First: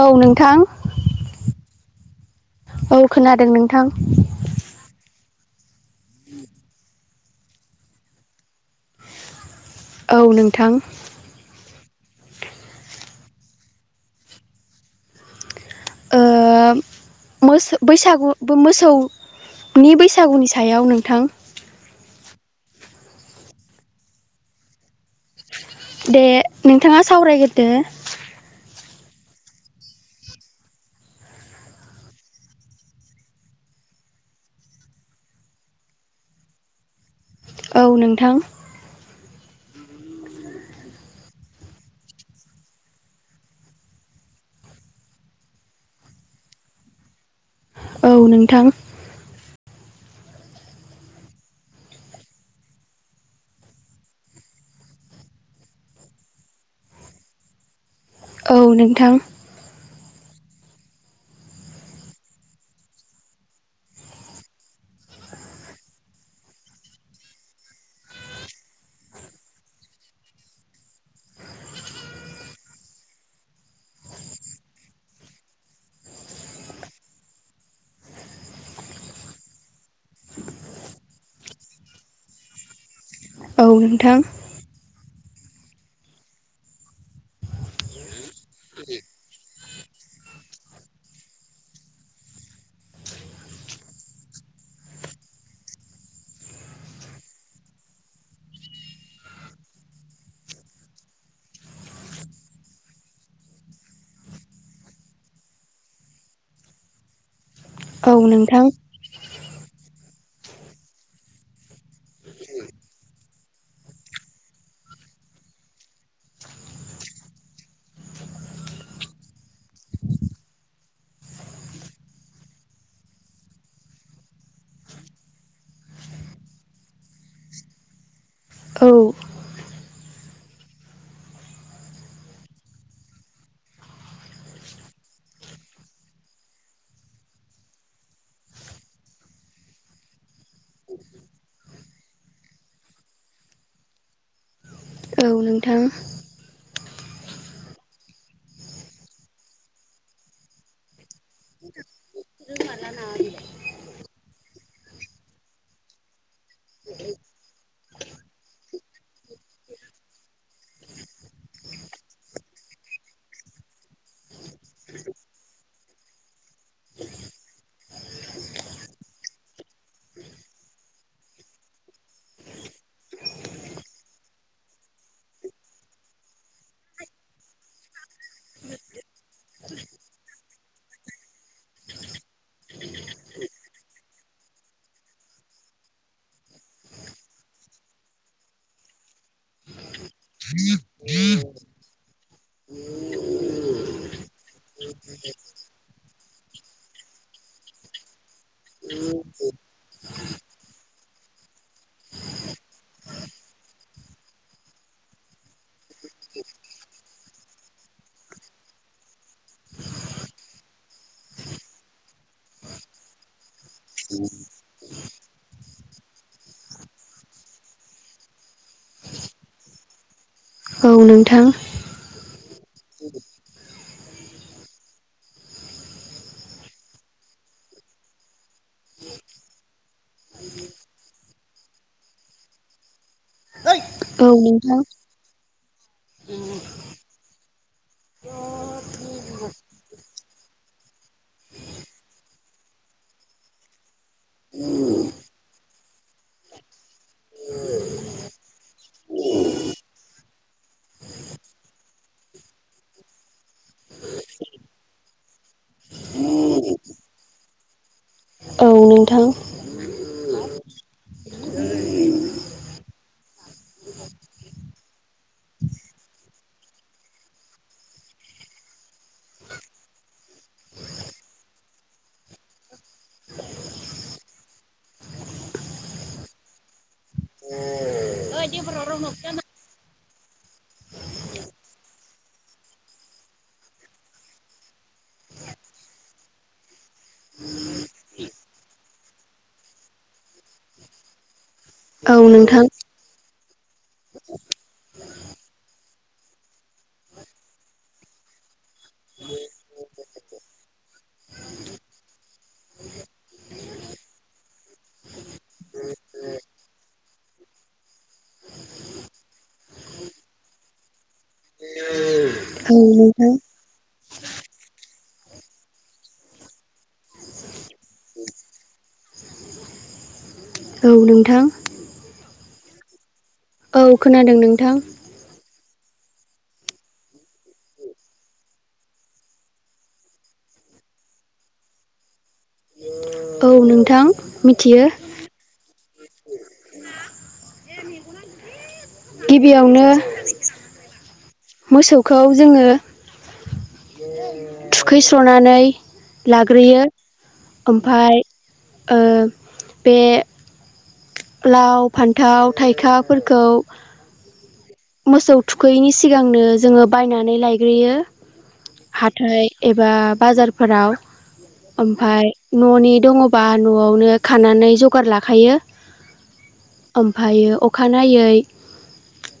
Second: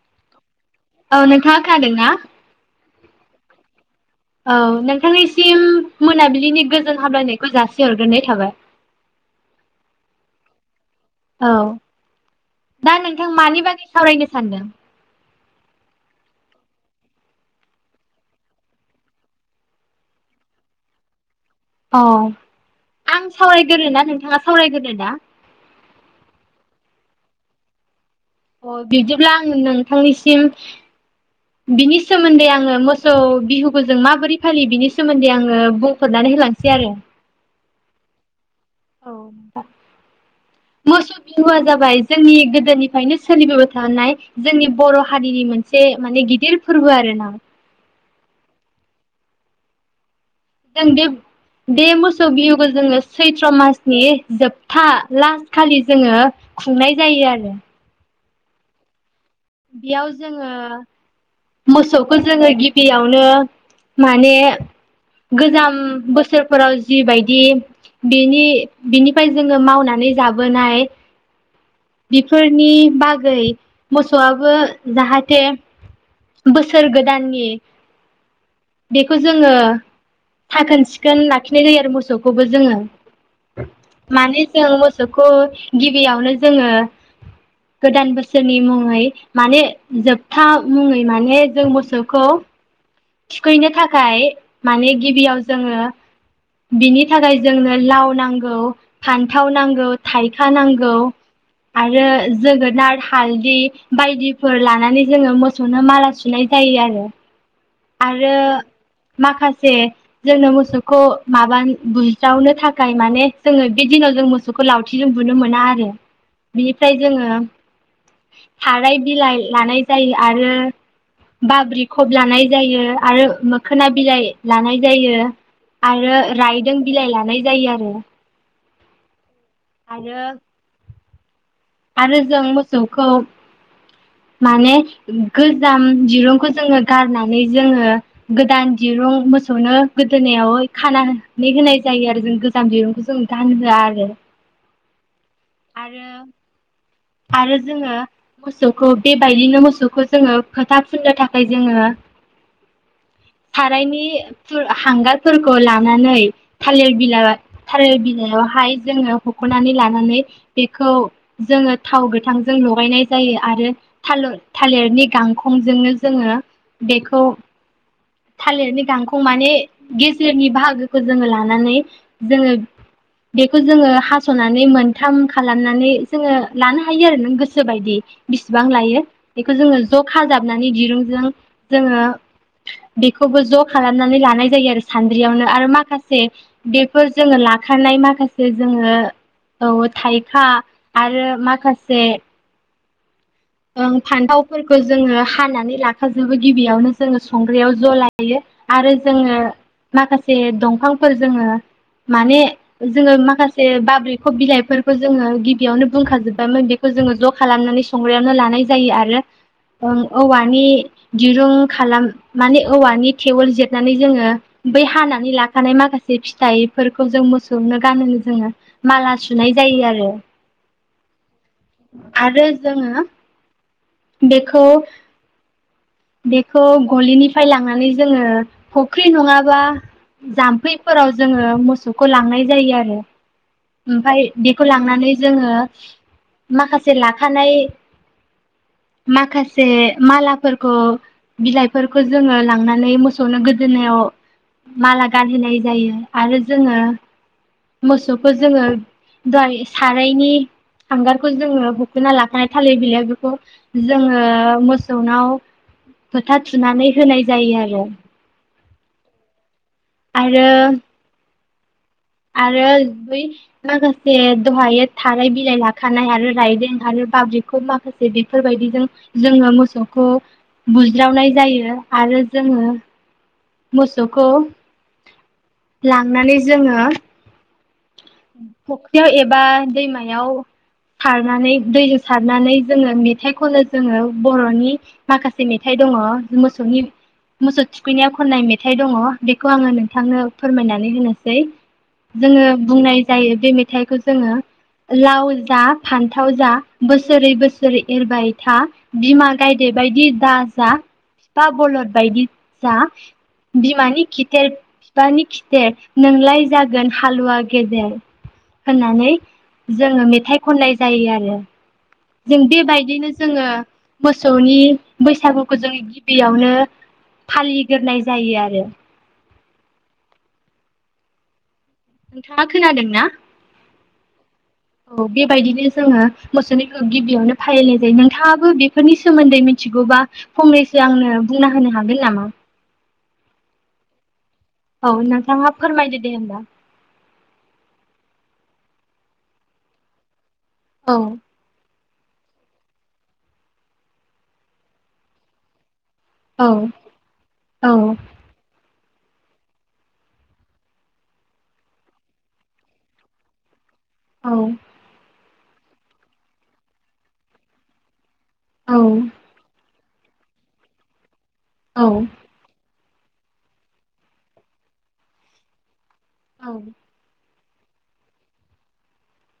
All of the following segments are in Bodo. औ नोंथां। औ नोंथाङा खोनादों ना? औ खोनादों नोंथां। औ नोंथांनिसिम मोनाबिलिनि गोजोन हामलायनायखौ जासि हरग्रोनाय थाबाय। औ नोंथां। औ, दा नोंथां मानि बागै सावरायनो सानदों? ओ मोसो बैसागु बो मोसौ नि बैसागुनि सायाव नोंथां अ आं सावरायग्रोनो नोंथाङा सावरायग्रोनो दा? दे नोंथाङा सावरायग्रोदो। अ बिदिब्ला आं नोंथांनिसिम बिनि सोमोन्दै आङो मोसौ बिहुखौ जों माबोरै फालियो बिनि सोमोन्दै आङो बुंफोरनानै होलांसै आरो। औ नोंथां। मोस बिहुआ जाबाय जोंनि गोदोनिफ्रायनो सोलिबोबाय थानाय जोंनि बर' हारिनि मोन से माने गिदिर फोरबो आरोना। औ नोंथां। [unintelligible] बे मोसौ बिहुखौ जोङो सैथ्र' मासनि जोबथा लास्ट खालि जोङो खुंनाय जायो आरो। औ नोंथांय बेयाव जोङो मोसौखौ जोङो गिबियावनो माने गोजाम बोसोरफोराव जिबायदि बेनि बिनिफ्राय जोङो मावनानै जाबोनाय बेफोरनि बागै मोसौआबो जाहाथे बोसोर गोदाननि बेखौ जोङो साखोन सिखोन लाखिनाय जायो आरो मोसौखौबो जोङो औ नोंथां माने जों मोसौखौ गिबियावनो जोङो गोदान बोसोरनि मुङै माने जोबथा मुङै माने जों मोसौखौ थुखैनो थाखाय माने गिबियाव जोङो बिनि थाखाय जोंनो लाव नांगौ फान्थाव नांगौ, थाइखा नांगौ आरो जोगोनार हालदि बायदिफोर लानानै जोङो मोसौ सौनो माला सुनाय जायो आरो। औ आरो नोंथां माखासे जोंनो मोसौखौ माबान बुज्रावनो थाखाय माने जोङो बे दिनाव जों मोसौ सौखौ लावथिजों बुनो मोना आरो बिनिफ्राय जोङो थाराय बिलाइ लानाय जायो आरो बाब्रि खब लानाय जायो आरो मोखोना बिलाइ लानाय जायो आरो रायदों बिलाइ लानाय जायो आरो। औ आरो आरो जों मोसौखौ माने गोजाम दिरुंखौ जोङो गारनानै जोङो गोदान दिरुं मोसौनो गोदोनायाव खानानै होनाय जायो आरो जों गोजाम दिरुंखौ जों गानहोआ आरो औ नों आरो आरो जोङो मोसौखौ बेबायदिनो मोसौखौ जोङो फोथा फुननो थाखाय जोङो [unintelligible] मला ना बेलाइ सारायनि फु हांगारफोरखौ लानानै थालिर बिलाइ थालिर बिलाइयावहाय जोङो हख'नानै लानानै बेखौ जोङो थाव गोथांजों लगायनाय जायो आरो थाल थालिरनि गांखंजोंनो जोङो बेखौ थालिरनि गांखं माने गेजेरनि बाहागोखौ जोङो लानानै जोङो बेखौ जोङो हास'नानै मोनथाम खालामनानै जोङो लानो हायो आरो नों गोसो बायदि। बिसिबां लायो बेखौ जोङो ज' खाजाबनानै दिरुंजों जोङो बेखौबो ज' खालामनानै लानाय जायो आरो सान्द्रियावनो आरो माखासे बेफोर जोङो लाखानाय माखासे जोङो औ थाइखा आरो माखासे ओ फान्थावफोरखौ जोङो हानानै लाखाजोबो गिबियावनो जोङो संग्रयाव ज' लायो। आरो जोङो माखासे दंफांफोर जोङो माने जोङो माखासे बाब्रैख बिलाइफोरखौ जोङो गिबियावनो बुंखाजोब्बायमोन बेखौ जोङो ज' खालामनानै सङो ्रनो लानाय जायो आरो ओं औवानि दिरुं खालाम माने औवानि टेवोल जे नानै जोङो बै हानानै लाखानाय माखासे फिथाइफोरखौ जों मोसौनो गानहोनो जोङो माला सुनाय जायो आरो। औ नोंथां। आरो जोङो बेखौ बेखौ गलिनिफ्राय लांनानै जोङो फुख्रि नङाबा जाम्फैफोराव जोङो मोसौखौ लांनाय जायो आरो। ओमफ्राय औ बेखौ नोंथां लांनानै जोङो माखासे लाखानाय माखासे मालाफोरखौ बिलाइफोरखौ जोङो लांनानै मोसौनो गोदोनायाव माला गानहोनाय जायो आरो जोङो मोसौखौ जोङो सारायनि हांगारखौ जोङो खोना लाखानाय थालिर बिलाइ बेखौ जोङो मोसौनाव फोथा थुनानै होनाय जायो आरो। औ नोंथां। आरो आरो बै लोगोसे दहायो थाराय बिलाइ लाखानाय आरो रायदों आरो बाब्रिकफ माखासे जे बेफोरबायदिजों जोङो मोसौखौ बुज्रावनाय जायो आरो जोङो मोसौखौ लांनानै जोङो [unintelligible] फख्रियाव एबा दैमायाव खारनानै दैजों सारनानै जोङो मेथाइ खनो जोङो बर'नि माखासे मेथाइ दङ मोसौनि मोसौ थुखैनाया खननाय मेथाइ दङ बेखौ आङो नोंथांनो फोरमायनानै होनोसै। औ जोङो नोंथां बुंनाय जायो बे मेथाइखौ जोङो लाव जा फान्थाव जा बोसोरै बोसोरै एरबाय था बिमा गायदे बायदि दा जा बिफा बलद बायदि जा‌ बिमानि खिथेर बिफानि खिथेर नोंलाय जागोन हालुवा गेदेर होननानै जोङो मेथाइ खननाय जायो आरो। जों औ बेबायदिनो नोंथां जोङो मोसौनि बैसागुखौ जोङो गिबियावनो फालिग्रोनाय जायो आरो। औ नोंथां। नोंथाङा खोनादों ना? औ खोनादों नोंथां। औ बेबायदिनो जोङो मोसौनिखौ गिबियावनो फालिनाय जायो। नोंथाङाबो बेफोरनि सोमोन्दै मिथिगौबा फंनैसो आंनो बुंना होनो हागोन नामा? औ नोंथां। मिथियो औ नोंथाङा फोरमायदो दे होमबा। [inaudible] गिबियावनो औ। मोसौखौ जोङो थुखैस्र'नानै औ लाग्रोयो। औ ओमफ्राय ओ बे लाव फान्थाव थाइखाफोरखौ औ। मोसौ थुखैनि सिगांनो जोङो बायनानै लायग्रोयो औ हाथाय एबा बाजारफोराव। औ ओमफ्राय न'नि दङबा न'आवनो खानानै जगार लाखायो। ओमफ्रायो अखानायै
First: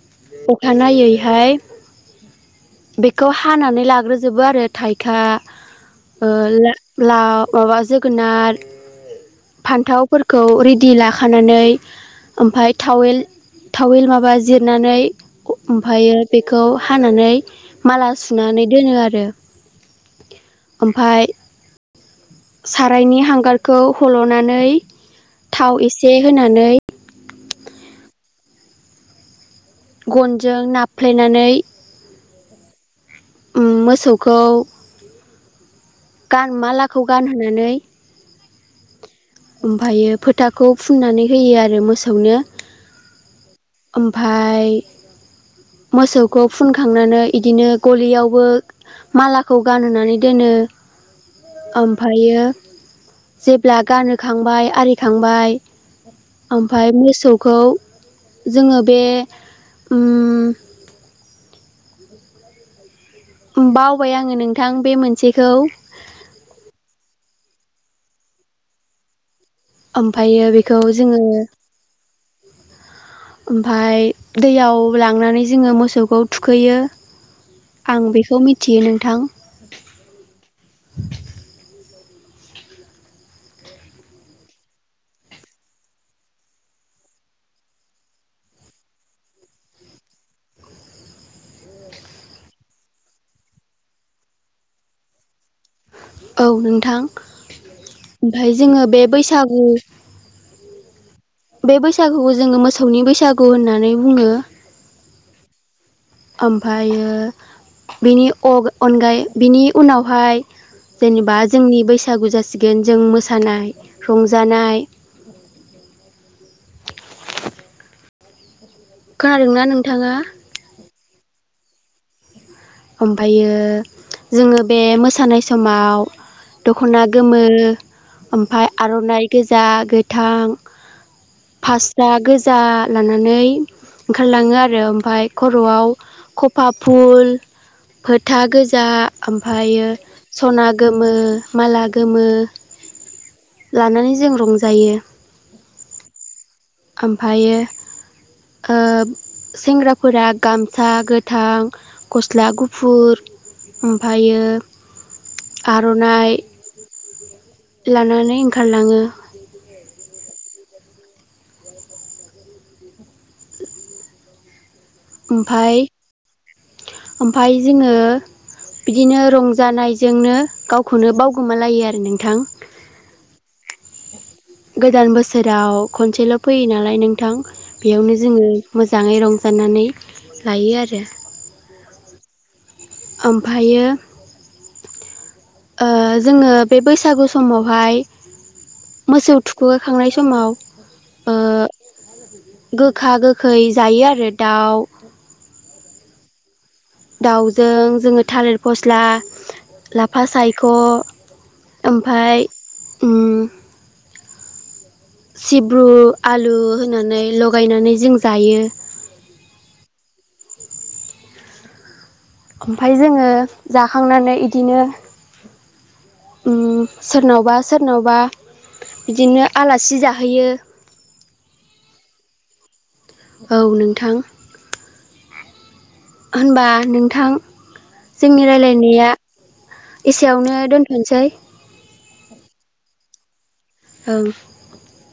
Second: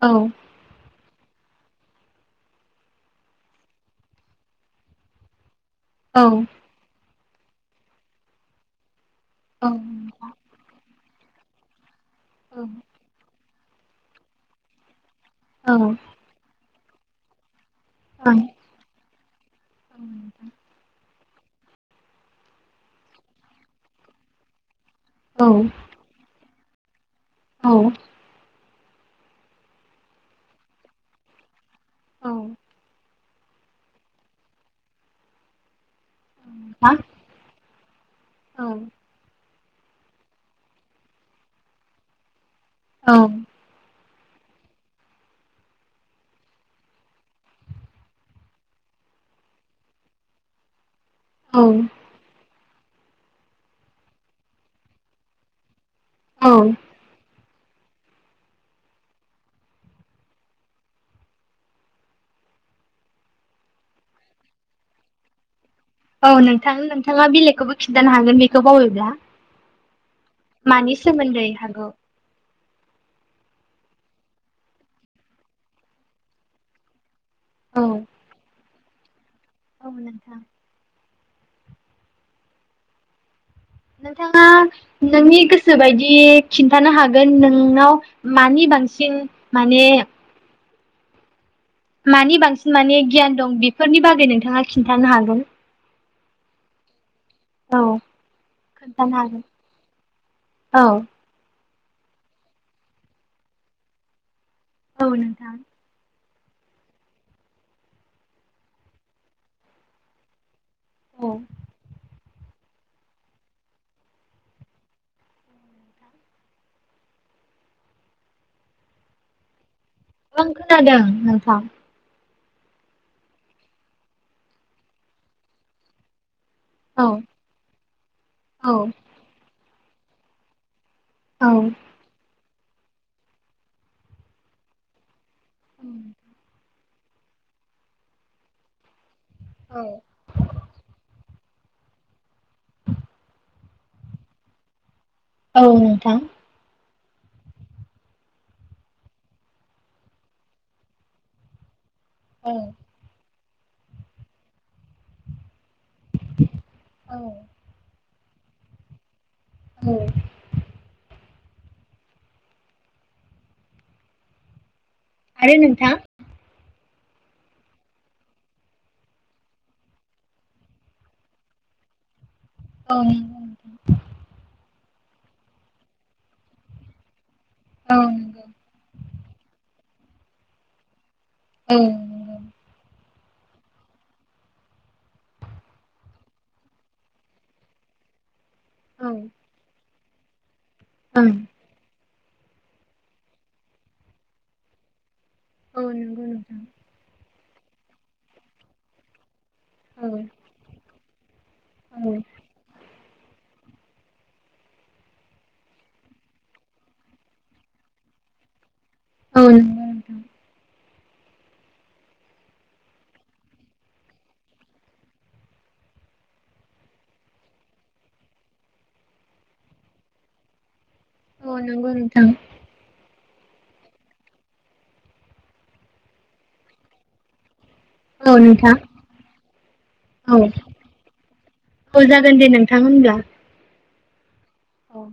औ। अखानायैहाय बेखौ हानानै ला ग्रोजोबो आरो थाइखा औ लाव माबा जोगोनार फान्थावफोरखौ रेडि लाखानानै ओमफ्राय थावेल थावेल माबा जिरनानै औ ओमफ्रायो बेखौ हानानै माला औ सुनानै दोनो आरो। [inaudible] ओमफाय सारायनि हांगारखौ हल'नानै औ थाव एसे होनानै औ गनजों नाफ्लेनानै औ मोसौखौ गान मालाखौ गानहोनानै औ ओमफ्रायो फोथाखौ फुननानै होयो आरो मोसौनो। औ। ओमफ्राय मोसौखौ फुनखांनानै इदिनो गलियावबो मालाखौ गानहोनानै दोनो। औ ओमफ्रायो जेब्ला गानहोखांबाय आरिखांबाय औ ओमफाय मोसौखौ जोङो बे ओम बावबाय आङो नोंथां बे मोनसेखौ। औ नोंथां, नोंथाङा बेलेगखौबो खिन्थानो हागोन बेखौ बावबायब्ला। ओमफ्रायो बेखौ मानि जोङो सोमोन्दै हागौ ओमफफ्राय दैयाव लांनानै जोङो मोसौखौ थुखैयो औ आं बेखौ मिथियो नोंथां औ नोंथां नोंथाङा नोंनि गोसो बायदि खिन्थानो हागोन नोंनाव मानि बांसिन माने मानि बांसिन माने गियान दं बेफोरनि बागै नोंथाङा खिन्थानो हागोन औ नोंथां औ ओमफ्राय जोङो बे खोन्थानो हागोन बैसागु औ बे बैसागुखौ जोङो मोसौनि बैसागु होननानै बुङो औ नोंथां ओमफ्रायो बिनि अनगायै बिनि उनावहाय औ जेनेबा जोंनि बैसागु जासिगोन जों मोसानाय रंजानाय खोनादों ना नोंथाङा औ खोनादों नोंथां ओमफ्रायो जोङो बे मोसानाय समाव दख'ना औ गोमो ओमफ्राय औ आर'नाइ गोजा गोथां औ फास्रा गोजा लानानै ओंखारलाङो आरो ओमफफ्राय खर'आव खफा फुल फोथा गोजा औ ओमफ्रायो सना गोमो माला गोमो लानानै जों रंजायो औ नोंथां ओमफ्रायो सेंग्राफोरा गामसा गोथां गस्ला औ गुफुर ओमफ्रायो आर'नाइ औ लानानै ओंखारलाङो औ आरो ओमफाय नोंथां ओमफ्राय जोङो बिदिनो रंजानायजोंनो गावखौनो बावगोमालायो आरो नोंथां औं गोदान बोसोराव खनसेल' फैयो नालाय नों गोथां बेयावनो जोङो नोंथां मोजाङै रंजानानै लायो आरो औ ओमफायो ओ जोङो बे बैसागु समावहाय औ मोसौ थुखैखांनाय समाव ओ गोखा गोखै जायो आरो दाउ अ नंगौ नोंथां दाउजों जोङो थालिर फस्ला औ ओं लाफा सायख' ओमफाय उम सिब्रु आलु होनानै लगायनानै जों जायो औ नोंथां ओमफ्राय जोङो जाखांनानै बिदिनो सोरनावबा सोरनावबा बिदिनो आलासि जाहैयो औ नोंगौ नोंथां औ नोंथां होनबा नोंथां औ जोंनि नोंथां रायलायनाया औ एसेयावनो दोनथ'नोसै औ जागोन दे नोंथां होनब्ला ओं औ